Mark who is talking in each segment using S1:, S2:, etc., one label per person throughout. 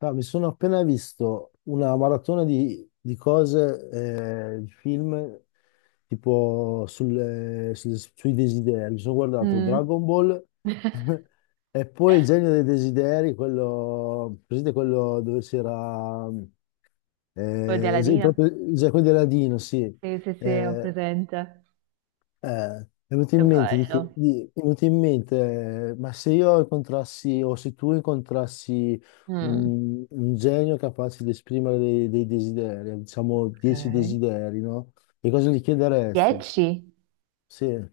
S1: No, mi sono appena visto una maratona di cose, di film, tipo sui desideri. Mi sono guardato
S2: Mm.
S1: Dragon Ball e poi Il genio dei desideri, quello, presente quello dove c'era,
S2: Quello di Aladina?
S1: proprio, quello di Aladino, sì.
S2: Sì, sì, sì, ho
S1: Eh,
S2: presente.
S1: è venuto
S2: Che
S1: in mente,
S2: bello.
S1: è venuto in mente, ma se io incontrassi o se tu incontrassi
S2: Mm.
S1: un genio capace di esprimere dei desideri, diciamo dieci
S2: Ok.
S1: desideri, no? Che cosa gli chiederesti?
S2: 10?
S1: Sì,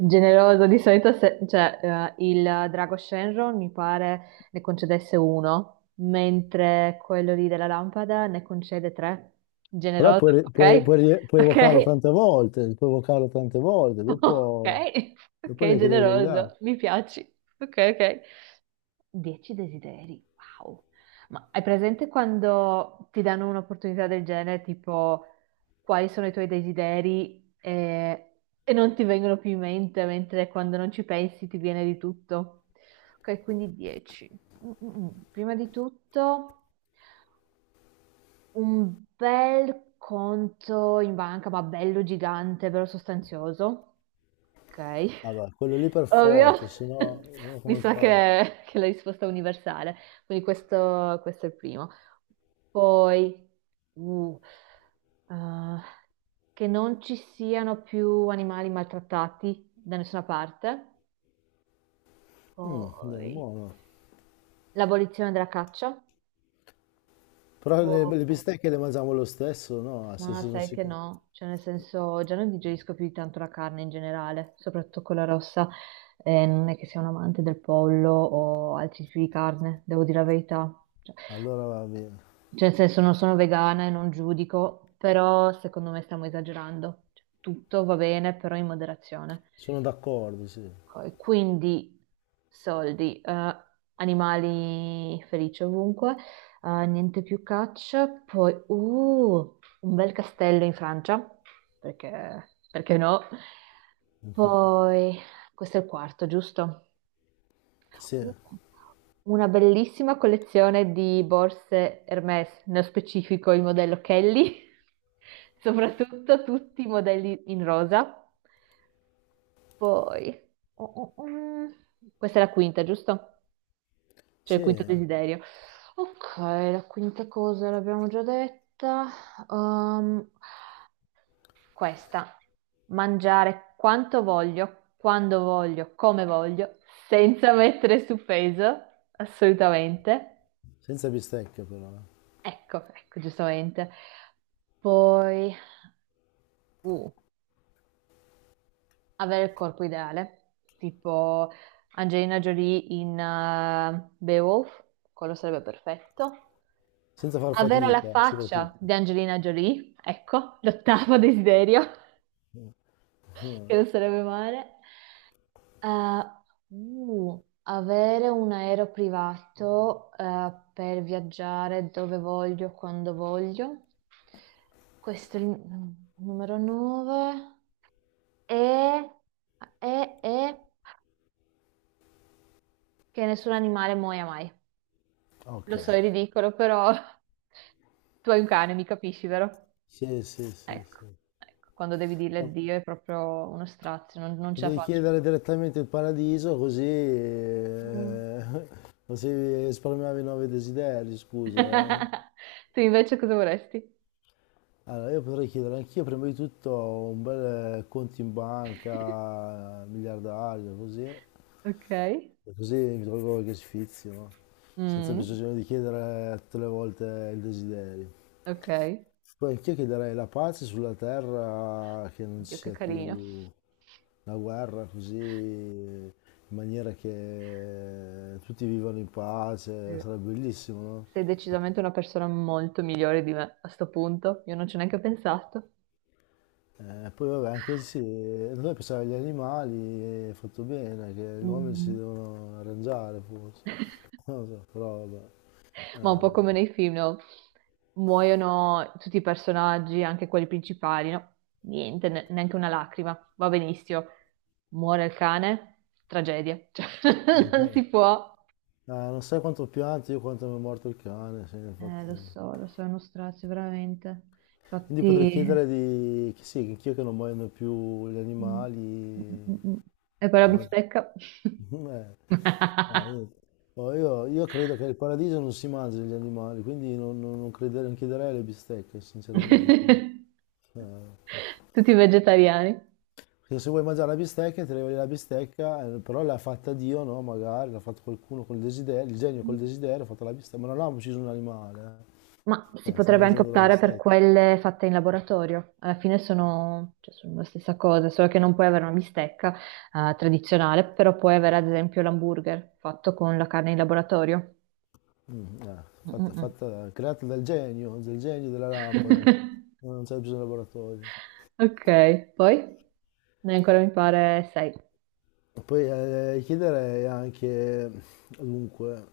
S2: Generoso, di solito cioè, il drago Shenron mi pare ne concedesse uno, mentre quello lì della lampada ne concede tre.
S1: però
S2: Generoso,
S1: puoi, re- puoi-
S2: ok?
S1: puoi rile- puoi evocarlo
S2: Ok,
S1: tante volte,
S2: ok,
S1: dopo
S2: ok,
S1: ne chiedi degli altri.
S2: generoso, mi piaci. Ok, ok. 10 desideri, wow. Ma hai presente quando ti danno un'opportunità del genere, tipo quali sono i tuoi desideri e, non ti vengono più in mente, mentre quando non ci pensi ti viene di tutto? Ok, quindi 10. Mm, mm, mm. Prima di tutto un bel conto in banca, ma bello gigante, bello sostanzioso. Ok,
S1: Vabbè, quello lì per
S2: ovvio,
S1: forza, se no
S2: mi
S1: come
S2: sa
S1: fai?
S2: che, è la risposta è universale, quindi questo è il primo. Poi, uh, eh, che non ci siano più animali maltrattati da nessuna parte,
S1: Mm, è
S2: poi
S1: buono.
S2: l'abolizione della caccia.
S1: Però le,
S2: Poi,
S1: le bistecche le mangiamo lo stesso, no? Se,
S2: ma
S1: se non
S2: sai
S1: si.
S2: che no, cioè nel senso già non digerisco più di tanto la carne in generale, soprattutto quella rossa. Non è che sia un amante del pollo o altri tipi di carne, devo dire la verità. Cioè,
S1: Allora va bene.
S2: cioè, nel senso non sono vegana e non giudico, però secondo me stiamo esagerando. Cioè, tutto va bene, però in moderazione.
S1: Sono d'accordo, sì.
S2: Ok, quindi soldi, animali felici ovunque, niente più caccia, poi un bel castello in Francia, perché, perché no? Poi, questo è il quarto, giusto?
S1: Sì,
S2: Uh, Una bellissima collezione di borse Hermès, nello specifico il modello Kelly, soprattutto tutti i modelli in rosa. Poi, oh, oh, oh. Questa è la quinta, giusto? Cioè il
S1: sì,
S2: quinto desiderio. Ok, la quinta cosa l'abbiamo già detta. Ehm, questa, mangiare quanto voglio, quando voglio, come voglio, senza mettere su peso, assolutamente.
S1: senza bistecche però, eh.
S2: Ecco, ecco, giustamente. Poi, uh, avere il corpo ideale, tipo Angelina Jolie in Beowulf, quello sarebbe perfetto.
S1: Senza far
S2: Avere la
S1: fatica,
S2: faccia
S1: soprattutto.
S2: di Angelina Jolie, ecco, l'ottavo desiderio, che non sarebbe male. Eh, avere un aereo privato, per viaggiare dove voglio, quando voglio. Questo è il numero 9. E, e che nessun animale muoia mai.
S1: Ok.
S2: Lo so, è ridicolo, però tu hai un cane, mi capisci, vero?
S1: Sì, sì, sì,
S2: Ecco,
S1: sì.
S2: ecco, quando devi dirle
S1: Eh,
S2: addio è proprio uno strazio, non ce la
S1: Potevi
S2: faccio.
S1: chiedere direttamente il paradiso così,
S2: Mm.
S1: così risparmiavi i nuovi desideri, scusa. eh.
S2: Tu invece cosa vorresti?
S1: Allora, io potrei chiedere anch'io prima di tutto un bel conto in banca, miliardario, così.
S2: Ok.
S1: E così mi trovo qualche sfizio, no? Senza
S2: Mm,
S1: bisogno di chiedere tutte le volte il desiderio.
S2: ok.
S1: Poi anch'io chiederei la pace sulla terra, che non ci
S2: Oddio, che
S1: sia
S2: carino.
S1: più la guerra, così in maniera che tutti vivano in
S2: Sì.
S1: pace, sarebbe bellissimo, no?
S2: Sei decisamente una persona molto migliore di me a sto punto. Io non ci ho neanche pensato.
S1: Poi vabbè, anche sì, noi pensavamo agli animali, è fatto bene, che gli uomini si
S2: Mm.
S1: devono arrangiare forse, non lo so, però vabbè.
S2: Ma un po'
S1: Eh.
S2: come nei film, no? Muoiono tutti i personaggi, anche quelli principali, no? Niente, neanche una lacrima, va benissimo. Muore il cane, tragedia. Cioè, non si può.
S1: Non sai quanto pianti io quanto mi è morto il cane, sì, infatti.
S2: Lo so, è uno strazio, veramente.
S1: Quindi potrei
S2: Infatti.
S1: chiedere di che sì, anch'io che non muoiono più gli
S2: Mm,
S1: animali.
S2: mm, mm. E poi la
S1: No.
S2: bistecca.
S1: Eh, Niente. Oh, io credo che il paradiso non si mangi gli animali, quindi non chiederei alle bistecche, sinceramente. Eh,
S2: Tutti vegetariani.
S1: Perché se vuoi mangiare la bistecca, ti arriva la bistecca, però l'ha fatta Dio, no? Magari l'ha fatto qualcuno col desiderio, il genio col desiderio ha fatto la bistecca, ma non ha ucciso un animale,
S2: Ma
S1: eh.
S2: si
S1: Stai
S2: potrebbe anche
S1: mangiando la
S2: optare per
S1: bistecca.
S2: quelle fatte in laboratorio. Alla fine sono, cioè, sono la stessa cosa, solo che non puoi avere una bistecca, tradizionale, però puoi avere ad esempio l'hamburger fatto con la carne in laboratorio.
S1: Mm, eh,
S2: Mm, mm, mm.
S1: Creata dal genio della lampada, non c'è bisogno di laboratorio.
S2: Ok, poi ne hai ancora mi pare sei.
S1: Poi chiederei anche, dunque,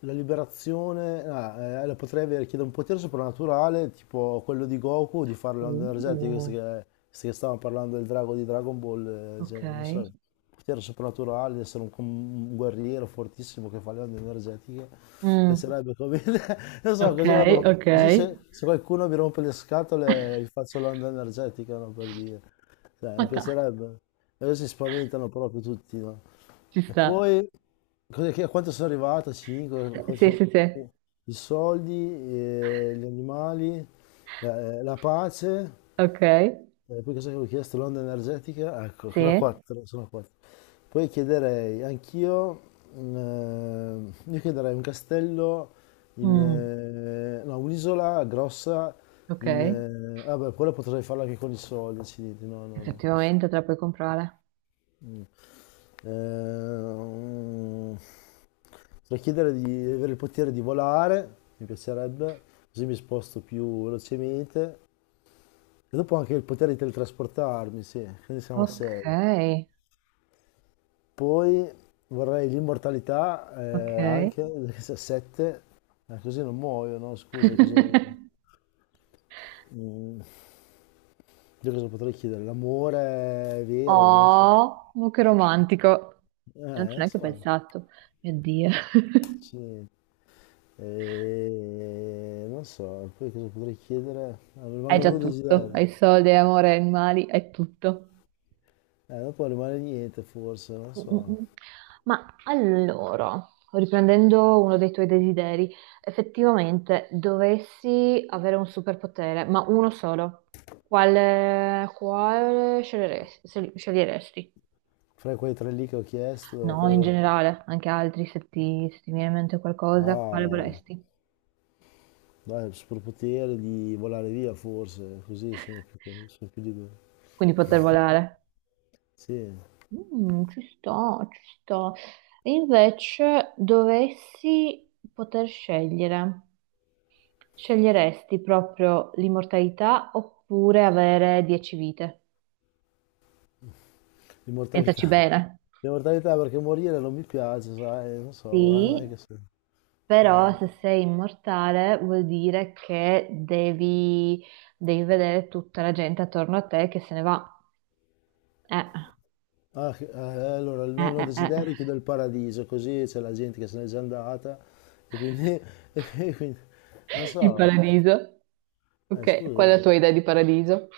S1: la liberazione, la potrei avere, chiede un potere soprannaturale, tipo quello di Goku, di fare le onde energetiche,
S2: Uh,
S1: visto che stavamo parlando del drago di Dragon Ball, cioè,
S2: Ok.
S1: non so, potere soprannaturale, di essere un guerriero fortissimo che fa le onde energetiche,
S2: Mm,
S1: piacerebbe come. Non so,
S2: ok,
S1: così vado,
S2: ok.
S1: così se qualcuno mi rompe le scatole gli faccio l'onda energetica, no, per dire, cioè,
S2: Ma
S1: mi
S2: dai,
S1: piacerebbe, e così si spaventano proprio tutti, no?
S2: ci
S1: E
S2: sta.
S1: poi. Cos'è a quanto sono arrivato? 5?
S2: Sì, sì, sì.
S1: I soldi, gli animali, la pace,
S2: Ok.
S1: poi cosa avevo chiesto? L'onda energetica, ecco, sono
S2: Sì.
S1: 4, sono quattro. Poi chiederei anch'io, io chiederei un castello,
S2: Mm,
S1: no, un'isola grossa,
S2: ok.
S1: vabbè, quella potrei farla anche con i soldi, accidenti, no, no, no.
S2: Effettivamente te la puoi comprare.
S1: Mm. Ehm, Potrei chiedere di avere il potere di volare, mi piacerebbe, così mi sposto più velocemente. E dopo anche il potere di teletrasportarmi, sì, quindi siamo a
S2: Ok,
S1: 6. Poi vorrei l'immortalità
S2: ok.
S1: anche, perché se a 7, così non muoio, no? Scusa, cosa. Mm, io cosa potrei chiedere? L'amore è vero, non lo so.
S2: Oh, ma che romantico. Io non
S1: Eh,
S2: ci ho
S1: Non
S2: neanche
S1: so.
S2: pensato. Mio Dio.
S1: Sì. E non so, poi cosa potrei chiedere? Ah, mi
S2: Hai già
S1: rimangono due
S2: tutto.
S1: desideri.
S2: Hai soldi, hai amore, hai animali, hai tutto.
S1: Dopo rimane niente forse, non
S2: Mm, mm,
S1: so.
S2: mm. Ma allora, riprendendo uno dei tuoi desideri, effettivamente dovessi avere un superpotere, ma uno solo, quale sceglieresti?
S1: Fra quei tre lì che ho chiesto,
S2: No, in
S1: quello
S2: generale, anche altri, se ti viene in mente
S1: da.
S2: qualcosa, quale
S1: Ah,
S2: vorresti?
S1: dai, il superpotere di volare via forse, così sono più libero.
S2: Quindi poter volare.
S1: Sì,
S2: Mm, ci sto, ci sto. E invece dovessi poter scegliere, sceglieresti proprio l'immortalità oppure avere 10 vite? Pensaci
S1: l'immortalità.
S2: bene.
S1: L'immortalità perché morire non mi piace, sai, non so, non
S2: Sì,
S1: è che so.
S2: però se
S1: Eh.
S2: sei immortale vuol dire che devi vedere tutta la gente attorno a te che se ne va. Eh,
S1: Ah, allora, il nonno
S2: eh, eh.
S1: desideri chiude il paradiso, così c'è la gente che se n'è già andata e quindi, e quindi- non
S2: Il
S1: so,
S2: paradiso. Ok, qual
S1: scusa,
S2: è la tua idea di paradiso?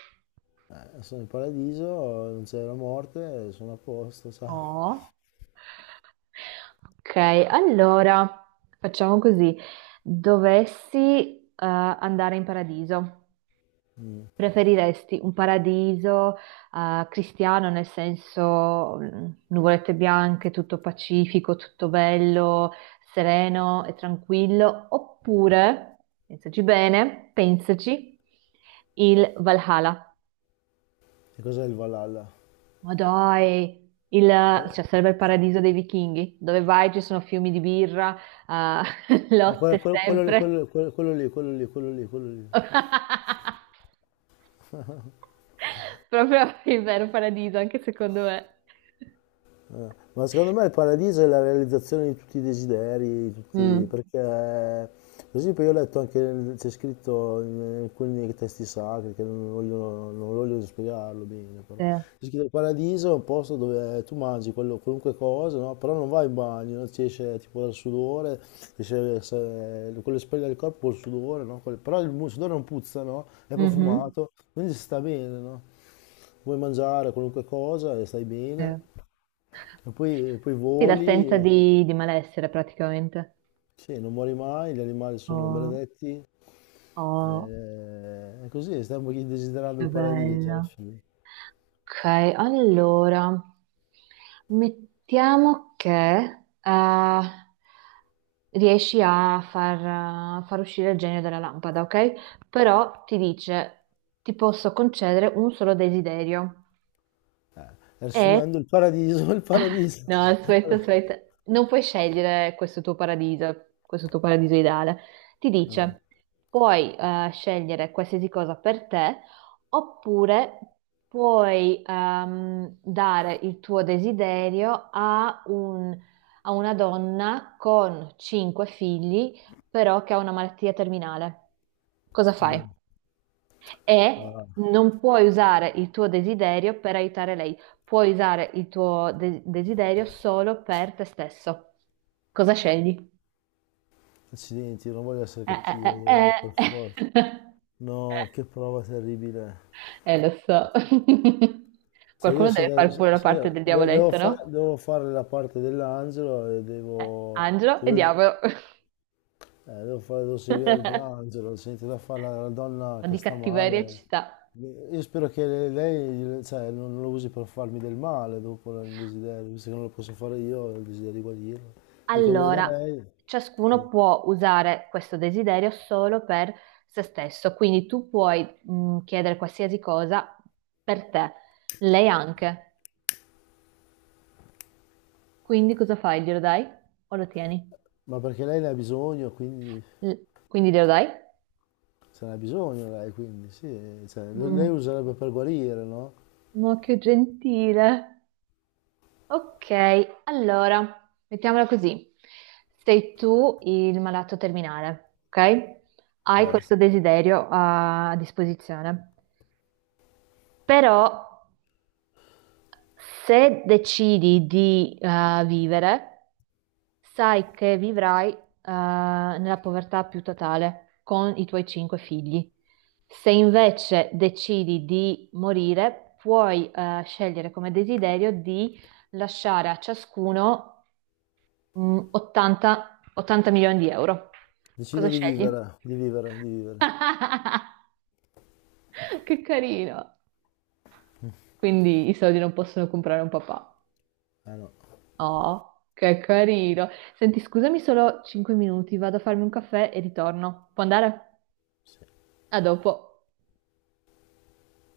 S1: sono in paradiso, non c'è la morte, sono a posto, ciao.
S2: Oh. Ok, allora facciamo così. Dovessi andare in paradiso, preferiresti un paradiso cristiano nel senso nuvolette bianche, tutto pacifico, tutto bello, sereno e tranquillo, oppure, pensaci bene, pensaci, il Valhalla.
S1: Che cos'è il Valhalla?
S2: Ma dai, il,
S1: Eh,
S2: cioè, sarebbe il paradiso dei vichinghi, dove vai ci sono fiumi di birra, ah, lotte
S1: Quello lì,
S2: sempre.
S1: quello quello quello lì, quello lì, quello lì, quello lì.
S2: Proprio il vero paradiso, anche secondo me.
S1: Ma secondo me il paradiso è la realizzazione di tutti i desideri, di tutti,
S2: Mm,
S1: perché per esempio io ho letto anche, c'è scritto in alcuni testi sacri, che non voglio spiegarlo bene, però
S2: sì.
S1: c'è scritto il paradiso è un posto dove tu mangi qualunque cosa, no? Però non vai in bagno, no? Ti esce tipo dal sudore, ti esce quello che spoglia il corpo col sudore, no? Però il sudore non puzza, no? È
S2: Mhm,
S1: profumato, quindi si sta bene, no? Vuoi mangiare qualunque cosa e stai
S2: sì.
S1: bene. E poi
S2: Sì,
S1: voli,
S2: l'assenza di malessere praticamente.
S1: sì, non muori mai, gli animali sono
S2: Oh,
S1: benedetti,
S2: oh,
S1: è così, stiamo desiderando
S2: che
S1: il paradiso alla
S2: bello.
S1: fine.
S2: Ok, allora, mettiamo che riesci a far uscire il genio dalla lampada, ok? Però ti dice, ti posso concedere un solo desiderio.
S1: E
S2: Mm. E
S1: riassumendo il paradiso, il paradiso.
S2: no, aspetta, aspetta. Non puoi scegliere questo tuo paradiso ideale. Ti dice, puoi scegliere qualsiasi cosa per te, oppure puoi dare il tuo desiderio a una donna con cinque figli, però che ha una malattia terminale. Cosa fai? E
S1: Ah,
S2: non puoi usare il tuo desiderio per aiutare lei, puoi usare il tuo desiderio solo per te stesso. Cosa scegli?
S1: accidenti, non voglio essere
S2: Eh,
S1: cattivo, per forza.
S2: eh.
S1: No, che prova terribile.
S2: Lo so.
S1: Se io,
S2: Qualcuno
S1: se
S2: deve
S1: da-
S2: fare
S1: se-
S2: pure la parte del diavoletto, no?
S1: Devo fare la parte dell'angelo e devo.
S2: Angelo e
S1: devo-
S2: diavolo.
S1: Devo seguire il mio
S2: Un
S1: angelo, senti da fare la donna
S2: po'
S1: che
S2: di
S1: sta
S2: cattiveria ci
S1: male.
S2: sta.
S1: Io spero che lei, cioè, non lo usi per farmi del male dopo il desiderio, visto che non lo posso fare io, ho il desiderio di guarirla. Dico, glielo do a
S2: Allora,
S1: lei,
S2: ciascuno può usare questo desiderio solo per se stesso, quindi tu puoi chiedere qualsiasi cosa per te, lei anche. Quindi cosa fai? Glielo dai o lo tieni?
S1: ma perché lei ne ha bisogno, quindi
S2: L- quindi glielo dai?
S1: se ne ha bisogno lei, quindi sì, cioè, lei
S2: Mm.
S1: userebbe per guarire, no?
S2: Ma che gentile. Ok, allora, mettiamola così. Sei tu il malato terminale, ok? Hai
S1: Eh,
S2: questo desiderio a disposizione. Però se decidi di vivere, sai che vivrai nella povertà più totale con i tuoi cinque figli. Se invece decidi di morire, puoi scegliere come desiderio di lasciare a ciascuno 80 milioni di euro. Cosa
S1: Decido di
S2: scegli?
S1: vivere, di vivere, di vivere.
S2: Che carino! Quindi i soldi non possono comprare un papà.
S1: Eh no.
S2: Oh, che carino. Senti, scusami solo 5 minuti, vado a farmi un caffè e ritorno. Può andare?
S1: Sì.
S2: A dopo.